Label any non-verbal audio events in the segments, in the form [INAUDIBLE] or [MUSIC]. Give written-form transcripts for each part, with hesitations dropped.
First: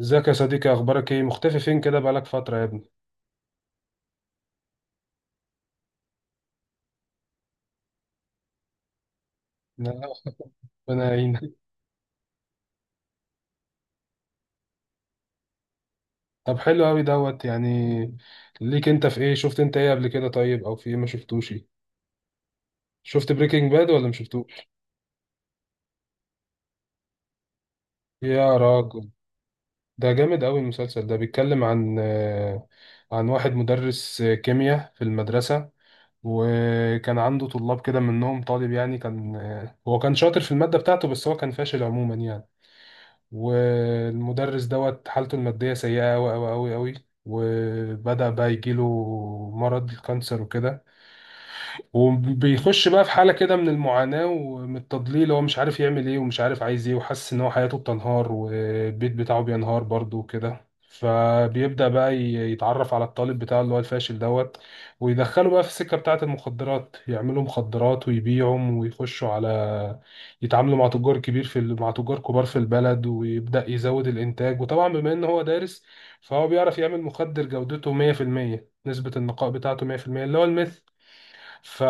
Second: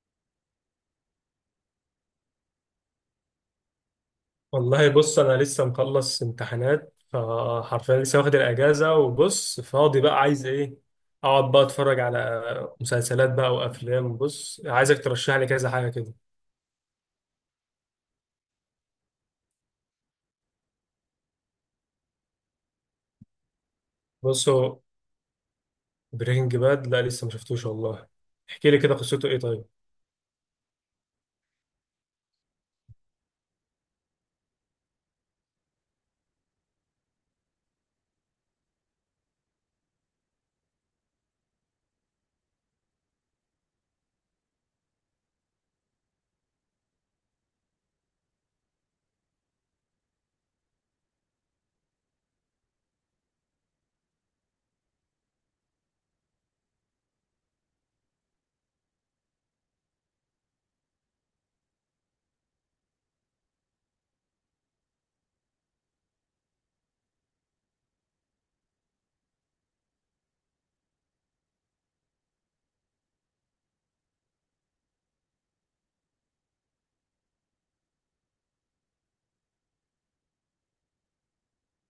ازيك يا صديقي، اخبارك ايه؟ مختفي فين كده؟ بقالك فترة يا ابني. والله بص انا لسه مخلص امتحانات فحرفيا لسه واخد الاجازه وبص فاضي لا، بقى عايز ايه. ربنا يعينك. اقعد [LAUGHS] بقى اتفرج على مسلسلات بقى وافلام. بص عايزك ترشح لي كذا حاجه كده. طب حلو قوي دوت يعني ليك انت في ايه؟ شفت انت ايه قبل كده طيب؟ او في ايه ما شفتوش ايه؟ شفت بريكنج باد ولا ما بص شفتوش؟ هو برينج باد لا لسه ما شفتوش والله. يا احكي لي كده راجل. قصته ايه طيب؟ ده جامد قوي. المسلسل ده بيتكلم عن عن واحد مدرس كيمياء في المدرسة. وكان عنده طلاب كده، منهم طالب يعني. كان هو كان شاطر في المادة بتاعته، بس هو كان فاشل عموما يعني. والمدرس دوت حالته المادية سيئة أوي أوي أوي أوي. وبدأ بقى يجيله مرض الكانسر وكده. وبيخش بقى في حالة كده من المعاناة ومن التضليل. هو مش عارف يعمل ايه ومش عارف عايز ايه، وحاسس ان هو حياته بتنهار والبيت بتاعه بينهار برضه وكده. فبيبدأ بقى يتعرف على الطالب بتاعه اللي هو الفاشل دوت. ويدخله بقى في السكة بتاعة المخدرات، يعملوا مخدرات ويبيعهم ويخشوا على يتعاملوا مع تجار كبير مع تجار كبار في البلد. ويبدأ يزود الإنتاج. وطبعا بما إن هو دارس، فهو بيعرف يعمل مخدر جودته 100%، نسبة النقاء بتاعته 100%، اللي هو الميث. ف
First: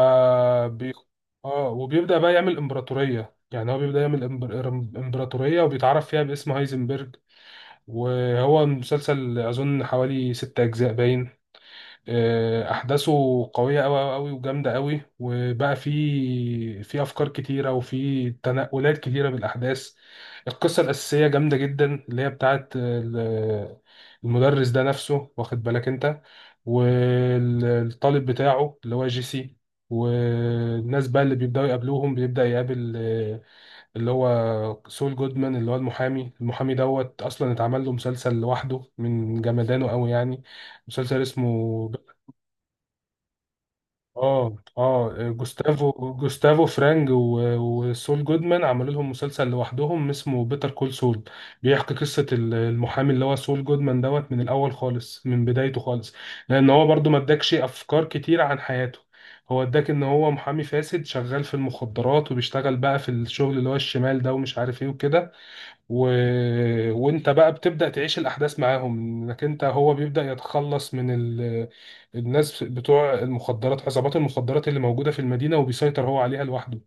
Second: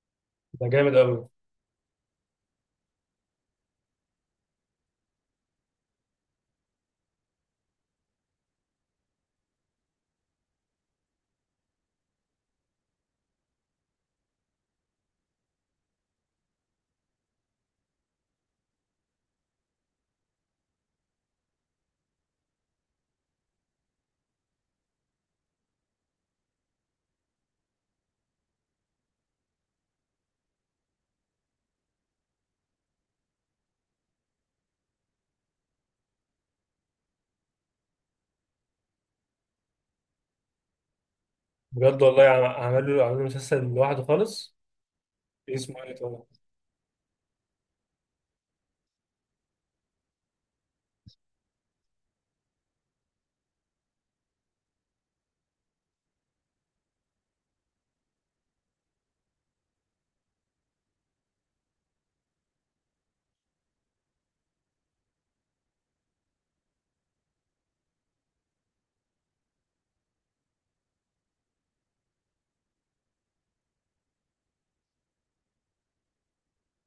ده بي... جامد قوي. اه وبيبدأ بقى يعمل امبراطورية. يعني هو بيبدأ يعمل امبراطورية، وبيتعرف فيها باسم هايزنبرج. وهو مسلسل أظن حوالي ست أجزاء باين. احداثه قويه قوي قوي وجامده قوي. وبقى في افكار كتيره وفي تنقلات كتيره بالاحداث. القصه الاساسيه جامده جدا، اللي هي المدرس ده نفسه، واخد بالك انت؟ والطالب بتاعه اللي هو جيسي. والناس بقى اللي بيبداوا يقابلوهم، بيبدا يقابل اللي هو سول جودمان اللي هو المحامي. المحامي دوت اصلا اتعمل له مسلسل لوحده من جمدانه قوي يعني. مسلسل اسمه بجد والله عملوا مسلسل لوحده خالص؟ اه اسمه جوستافو، ايه طبعا؟ جوستافو فرانج وسول جودمان عملوا لهم مسلسل لوحدهم اسمه بيتر كول سول. بيحكي قصة المحامي اللي هو سول جودمان دوت من الأول خالص، من بدايته خالص. لأن هو برضو ما اداكش أفكار كتير عن حياته. هو اداك إن هو محامي فاسد شغال في المخدرات، وبيشتغل بقى في الشغل اللي هو الشمال ده ومش عارف إيه وكده. و... وانت بقى بتبدأ تعيش الأحداث معاهم، انك انت هو بيبدأ يتخلص من الناس بتوع المخدرات، عصابات المخدرات اللي موجودة في المدينة، وبيسيطر هو عليها لوحده.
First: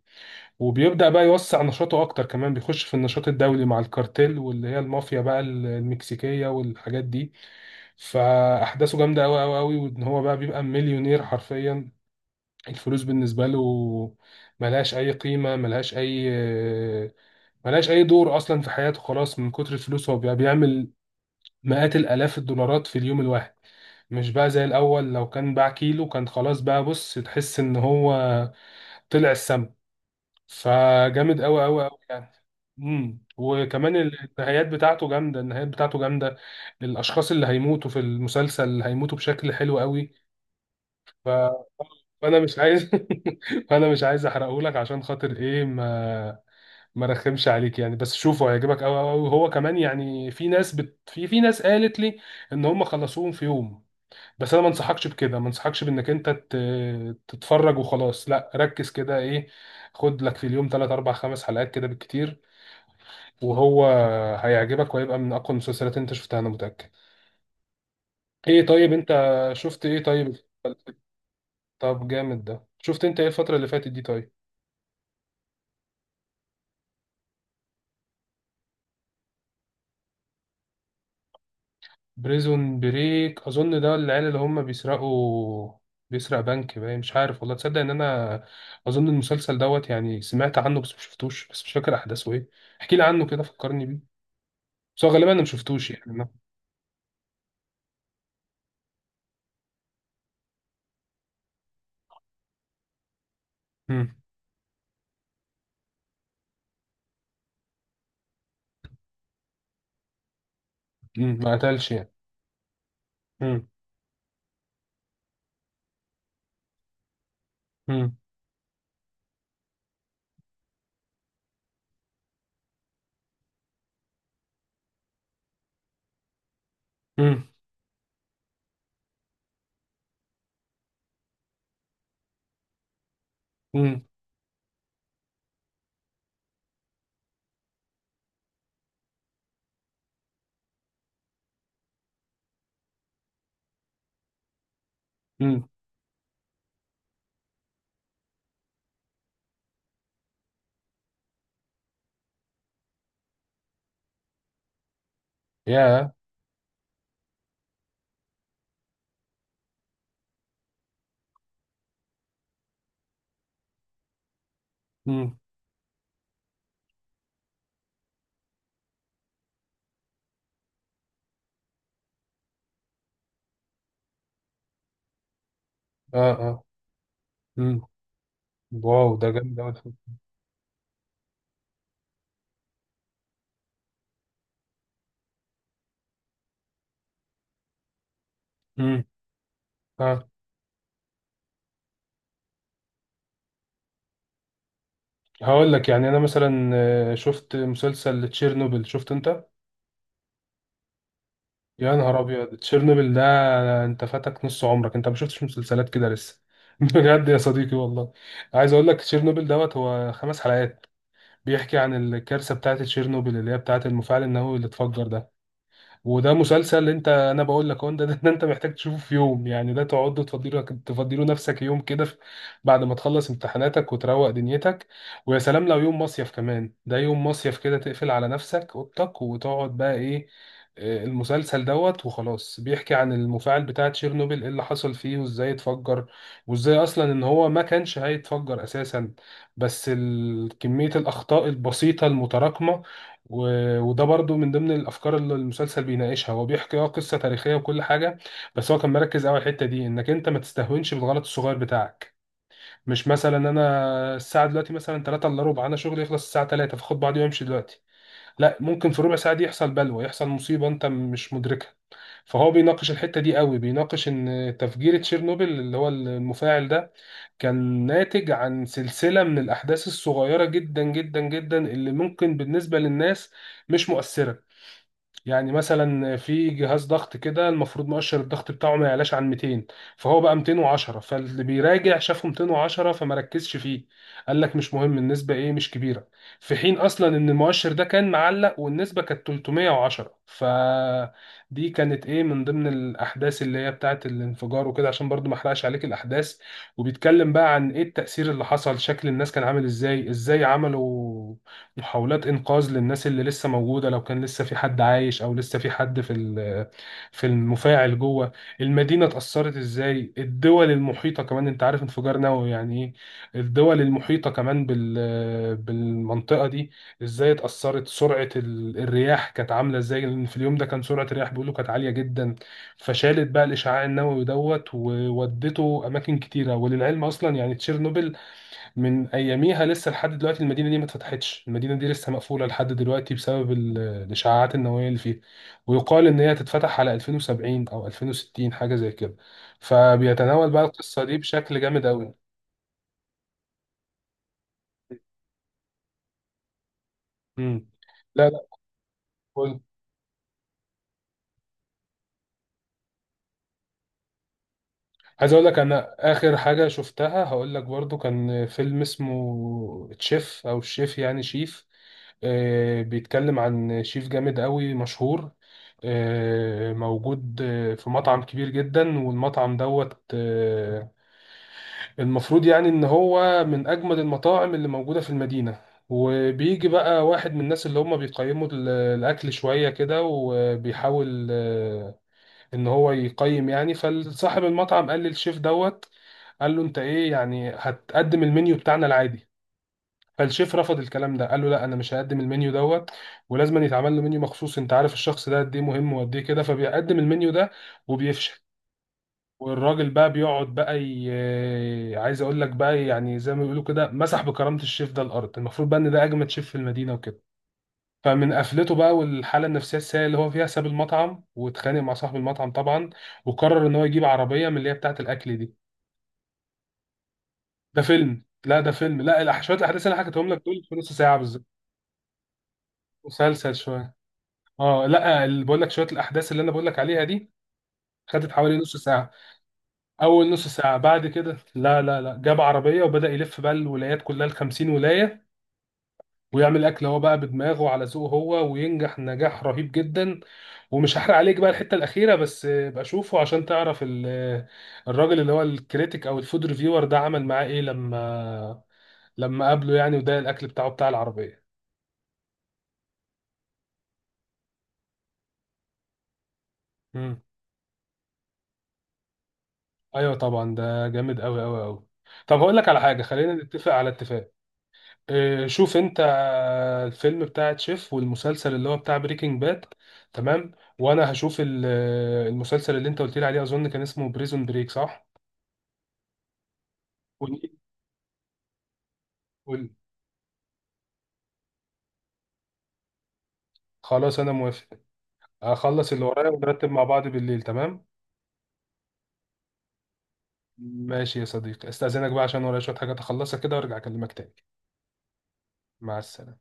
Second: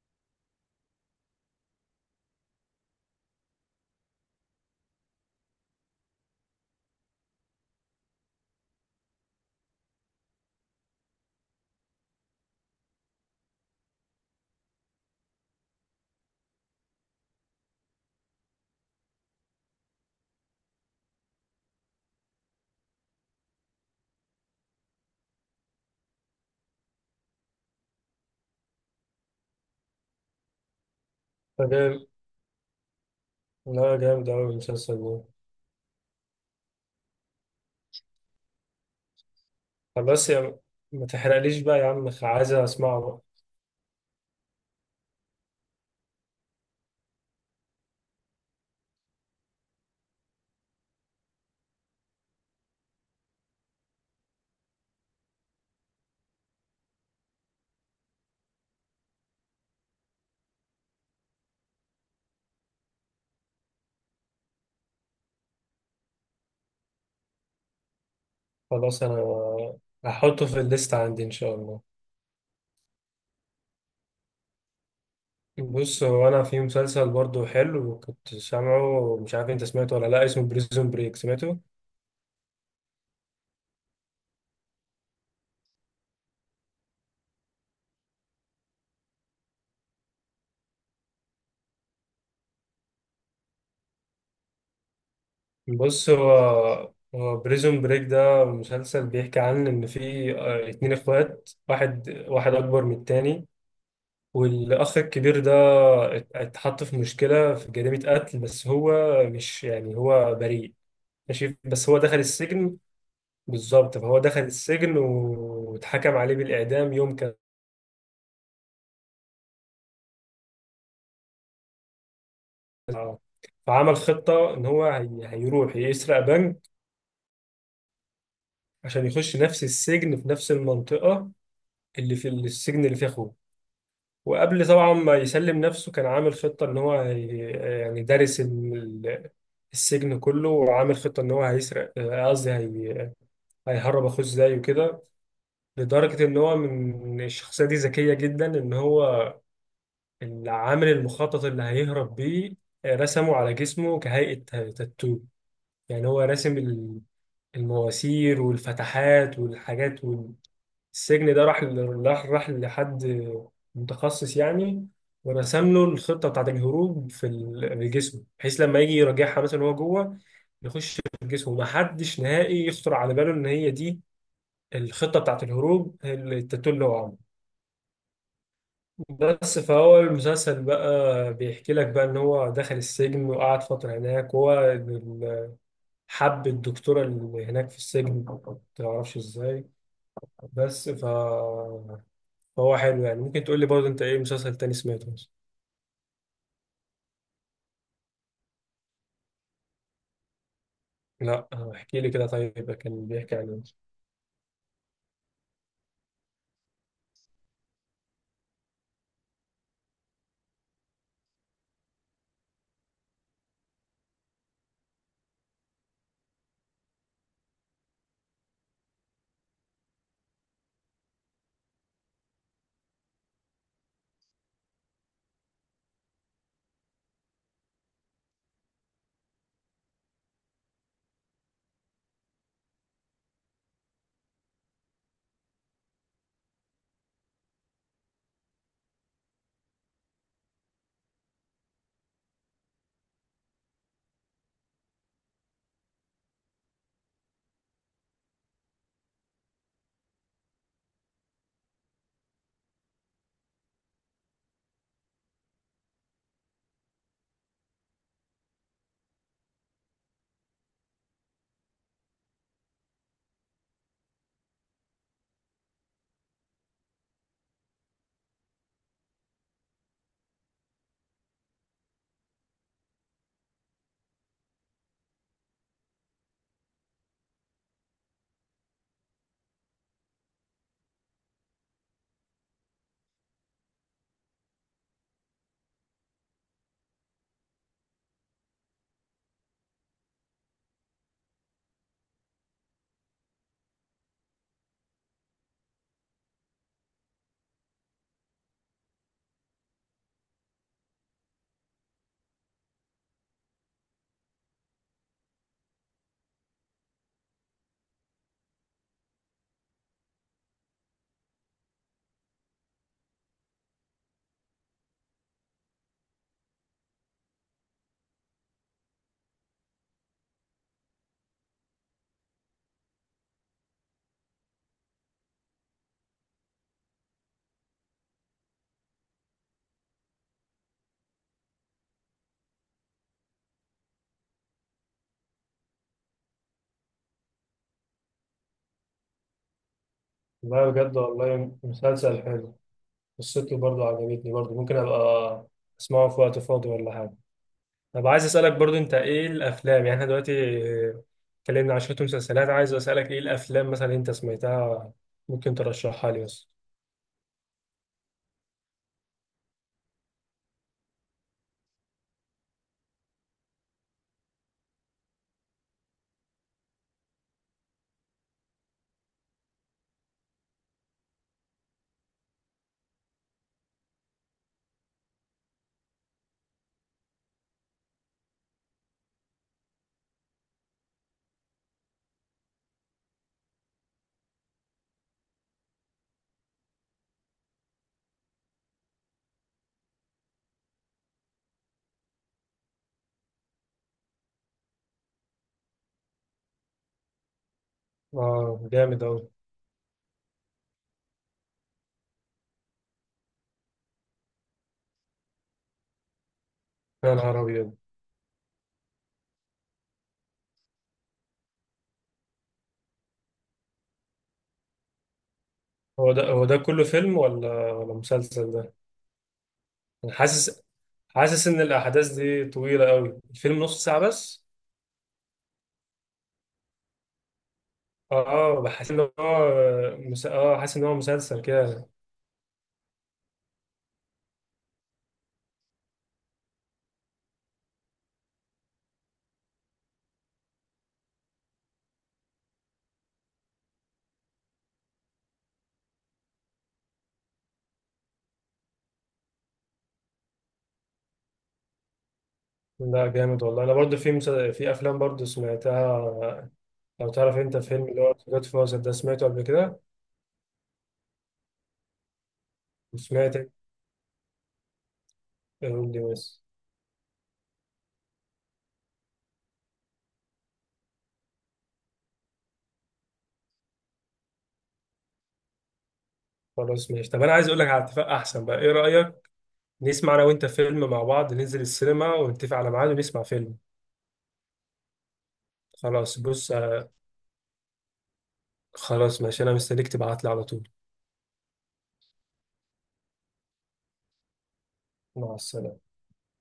وبيبدأ بقى يوسع نشاطه أكتر كمان، بيخش في النشاط الدولي مع الكارتيل، واللي هي المافيا بقى المكسيكية والحاجات دي. فأحداثه جامدة أوي أوي أوي. وإن هو بقى بيبقى مليونير حرفيا. الفلوس بالنسبة له ملهاش أي قيمة، ملهاش اي دور اصلا في حياته خلاص من كتر الفلوس. هو بقى بيعمل مئات الالاف الدولارات في اليوم الواحد، مش بقى زي الاول لو كان باع كيلو كان خلاص بقى. بص، تحس ان هو طلع السما. فجامد قوي قوي قوي فجامد. يعني. وكمان لا جامد قوي النهايات المسلسل بتاعته ده. جامده، النهايات بتاعته جامده. الاشخاص اللي هيموتوا في المسلسل هيموتوا بشكل حلو طب قوي. بس يا، ما ف... تحرقليش بقى يا عم، فانا عايز مش عايز. اسمعه بقى. [LAUGHS] فانا مش عايز احرقه لك، عشان خاطر ايه؟ ما رخمش عليك يعني. بس شوفه، هيعجبك قوي قوي هو كمان يعني. في ناس في ناس قالت لي ان هم خلصوهم في يوم. بس انا ما انصحكش بكده، ما انصحكش بانك انت تتفرج وخلاص. لا، ركز كده. ايه، خد لك في اليوم 3 4 5 حلقات كده بالكتير. وهو هيعجبك، وهيبقى من اقوى المسلسلات اللي انت شفتها، انا متأكد. ايه طيب، خلاص انت انا شفت ايه طيب؟ هحطه في الليست عندي ان شاء الله. طب جامد. ده شفت انت ايه الفترة اللي فاتت دي طيب؟ بص هو انا في مسلسل برضو حلو كنت سامعه، مش عارف انت سمعته ولا لا، اسمه بريزون بريك، سمعته؟ بريزون بريك، اظن ده العيال اللي هم بيسرقوا بيسرق بنك باين، مش عارف. والله تصدق ان انا اظن المسلسل دوت يعني سمعت عنه بس مشفتوش، بس مش فاكر احداثه ايه. احكي لي عنه كده، فكرني بيه. بس هو غالبا انا مشفتوش يعني بص انا. هو بريزون بريك ده مسلسل بيحكي عن ان في اتنين اخوات، واحد اكبر من التاني. امم. والاخ الكبير ده اتحط في مشكلة في جريمة قتل بس هو مش يعني، هو بريء. امم، ما ماشي بس قتلش هو يعني. دخل السجن. امم. بالظبط، فهو دخل السجن واتحكم عليه بالإعدام يوم. امم. اه، فعمل خطة إن هو هيروح يسرق بنك امم. عشان يخش نفس السجن في نفس المنطقة اللي في السجن اللي فيه أخوه. امم. وقبل طبعا ما يسلم نفسه كان عامل خطة إن هو يعني دارس السجن كله، وعامل خطة إن هو هيسرق، قصدي هيهرب أخوه إزاي وكده. امم. لدرجة إن هو من الشخصية دي ذكية جدا، إن هو اللي عامل المخطط اللي هيهرب بيه، رسمه على جسمه كهيئة تاتو. يعني يا. هو راسم المواسير والفتحات والحاجات. والسجن ده راح راح لحد متخصص يعني، امم. ورسم له الخطة بتاعت الهروب في في الجسم، بحيث لما يجي يراجعها مثلا وهو جوه يخش في الجسم، ومحدش نهائي يخطر على باله ان هي دي الخطة بتاعت الهروب، اه، اه. التاتو اللي هو عامله. امم. واو، ده بس جامد قوي. فهو المسلسل بقى بيحكي لك بقى ان هو دخل السجن وقعد فترة هناك، وهو حب الدكتورة اللي هناك في السجن، امم. متعرفش ازاي. اه. بس ف... فهو حلو يعني. ممكن تقول لي برضه انت ايه مسلسل تاني سمعته مثلا؟ هقول لك يعني انا مثلا شفت مسلسل تشيرنوبل، شفت انت؟ لا، يا احكي لي نهار كده ابيض، طيب، كان تشيرنوبل ده بيحكي عن ايه؟ انت فاتك نص عمرك. انت ما شفتش مسلسلات كده لسه. [LAUGHS] بجد يا صديقي والله. عايز اقول لك، تشيرنوبل دوت هو خمس حلقات بيحكي عن الكارثه بتاعه تشيرنوبل، اللي هي بتاعه المفاعل النووي اللي اتفجر ده. وده مسلسل انت انا بقول لك اهو. ده، ده انت محتاج تشوفه في يوم يعني. ده تقعد تفضيله تفضيله نفسك يوم كده بعد ما تخلص امتحاناتك وتروق دنيتك. ويا سلام لو يوم مصيف كمان. ده يوم مصيف كده تقفل على نفسك اوضتك وتقعد بقى ايه، المسلسل دوت وخلاص. بيحكي عن المفاعل بتاع تشيرنوبيل، ايه اللي حصل فيه وازاي اتفجر، وازاي اصلا ان هو ما كانش هيتفجر اساسا. بس كمية الاخطاء البسيطة المتراكمة. وده برضو من ضمن الافكار اللي المسلسل بيناقشها. هو بيحكي قصه تاريخيه وكل حاجه، بس هو كان مركز قوي على الحته دي، انك انت ما تستهونش بالغلط الصغير بتاعك. مش مثلا انا الساعه دلوقتي مثلا 3 الا ربع، انا شغلي يخلص الساعه 3، فاخد بعضي وامشي دلوقتي. لا، ممكن في ربع ساعه دي يحصل بلوى، يحصل مصيبه انت مش مدركها. فهو بيناقش الحته دي قوي. بيناقش ان تفجير تشيرنوبل اللي هو المفاعل ده كان ناتج عن سلسلة من الأحداث الصغيرة جدا جدا جدا، اللي ممكن بالنسبة للناس مش مؤثرة. يعني مثلا في جهاز ضغط كده، المفروض مؤشر الضغط بتاعه ما يعلاش عن 200، فهو بقى 210. فاللي بيراجع شافه 210 فما ركزش فيه، قال لك مش مهم النسبة، ايه مش كبيرة. في حين اصلا ان المؤشر ده كان معلق والنسبة كانت 310. فدي كانت ايه من ضمن الاحداث اللي هي بتاعت الانفجار وكده، عشان برضو ما احرقش عليك الاحداث. وبيتكلم بقى عن ايه التأثير اللي حصل، شكل الناس كان عامل ازاي، ازاي عملوا محاولات انقاذ للناس اللي لسه موجوده لو كان لسه في حد عايش، او لسه في حد في المفاعل جوه. المدينه اتاثرت ازاي، الدول المحيطه كمان، انت عارف انفجار نووي يعني ايه؟ الدول المحيطه كمان بالمنطقه دي ازاي اتاثرت. سرعه الرياح كانت عامله ازاي، لان في اليوم ده كان سرعه الرياح بيقولوا كانت عاليه جدا. فشالت بقى الاشعاع النووي دوت وودته اماكن كتيره. وللعلم اصلا يعني تشيرنوبل من اياميها لسه لحد دلوقتي المدينه دي ما اتفتحتش. المدينه دي لسه مقفوله لحد دلوقتي بسبب الاشعاعات النوويه اللي فيها. ويقال ان هي تتفتح على 2070 او 2060، حاجه زي كده. فبيتناول بقى لا بجد القصه دي والله بشكل جامد قوي. مسلسل حلو، قصته برضه عجبتني، برضه ممكن أبقى أسمعه في وقت فاضي ولا حاجة. امم. طب عايز لا لا، اسالك برضه انت ايه قول. الافلام؟ يعني احنا دلوقتي اتكلمنا عن شويه مسلسلات، عايز اسالك ايه الافلام مثلا انت سمعتها؟ عايز اقول ممكن لك انا ترشحها لي اخر بس. حاجه شفتها هقول لك برضو. كان فيلم اسمه تشيف او الشيف، يعني شيف. بيتكلم عن شيف جامد قوي مشهور، موجود في مطعم كبير جدا. والمطعم دوت المفروض يعني ان هو من اجمد المطاعم اللي موجودة في المدينة. وبيجي بقى واحد من الناس اللي هم بيقيموا الاكل شوية كده، وبيحاول ان هو يقيم يعني. فصاحب المطعم قال للشيف دوت، قال له انت ايه يعني هتقدم المنيو بتاعنا العادي. فالشيف رفض الكلام ده، قال له لا، انا مش هقدم المنيو دوت، ولازم يتعمل له منيو مخصوص. انت عارف الشخص ده قد ايه مهم وقد ايه كده. فبيقدم المنيو ده وبيفشل. آه جامد أوي. والراجل بقى بيقعد بقى ي... آه، عايز اقول لك بقى. يعني زي ما بيقولوا كده، مسح بكرامة الشيف ده الارض، المفروض بقى ان ده اجمد شيف في المدينة يا وكده. نهار ابيض! فمن قفلته بقى والحالة النفسية السيئة اللي هو فيها، ساب المطعم واتخانق مع صاحب المطعم طبعا، وقرر ان هو يجيب عربية من اللي هي بتاعة الاكل دي. هو ده، هو ده كله فيلم ولا ده ولا فيلم. مسلسل لا ده ده؟ فيلم. لا شوية الاحداث اللي انا انا حكيتهم لك دول حاسس، في نص ساعة بالظبط. حاسس ان الاحداث دي طويله قوي، مسلسل الفيلم نص شوية. ساعه بس؟ اه لا، اللي بقول لك شويه الاحداث اللي انا بقول لك عليها دي اه خدت حوالي اه، نص بحس ان ساعه. هو اول نص اه حاسس ساعه. ان هو بعد كده مسلسل لا كده. لا لا، جاب عربيه وبدا يلف بقى الولايات كلها ال 50 ولايه، ويعمل اكل هو بقى بدماغه على ذوقه هو، وينجح نجاح رهيب جدا. ومش هحرق عليك بقى الحته الاخيره، بس بقى شوفه عشان تعرف الراجل اللي هو الكريتيك او الفود ريفيور ده عمل معاه ايه لما قابله يعني. وده الاكل بتاعه بتاع العربيه. لا جامد والله. انا برضو في في افلام برضو سمعتها. لو مم. تعرف انت فيلم اللي هو جود فازر ده، سمعته قبل كده؟ ايوه طبعا، ده جامد قوي قوي قوي. طب هقول لك على حاجه، خلينا وسمعت، نتفق على اتفاق. إيه، شوف قول لي انت بس. الفيلم بتاع تشيف والمسلسل اللي هو بتاع بريكنج باد. تمام. وانا هشوف المسلسل اللي انت قلت لي عليه، اظن كان اسمه بريزون بريك، صح؟ خلاص ماشي، طب انا قول- عايز اقول لك على اتفاق احسن بقى، ايه رايك قول. نسمع انا وانت فيلم مع بعض، ننزل السينما ونتفق على ميعاد ونسمع فيلم. خلاص انا موافق. هخلص اللي خلاص ورايا بص، ونرتب مع بعض بالليل، تمام. خلاص ماشي، انا مستنيك تبعت لي على طول. ماشي يا صديقي، استاذنك بقى عشان ورايا شوية حاجات اخلصها كده وارجع اكلمك تاني. مع السلامه. مع السلامة.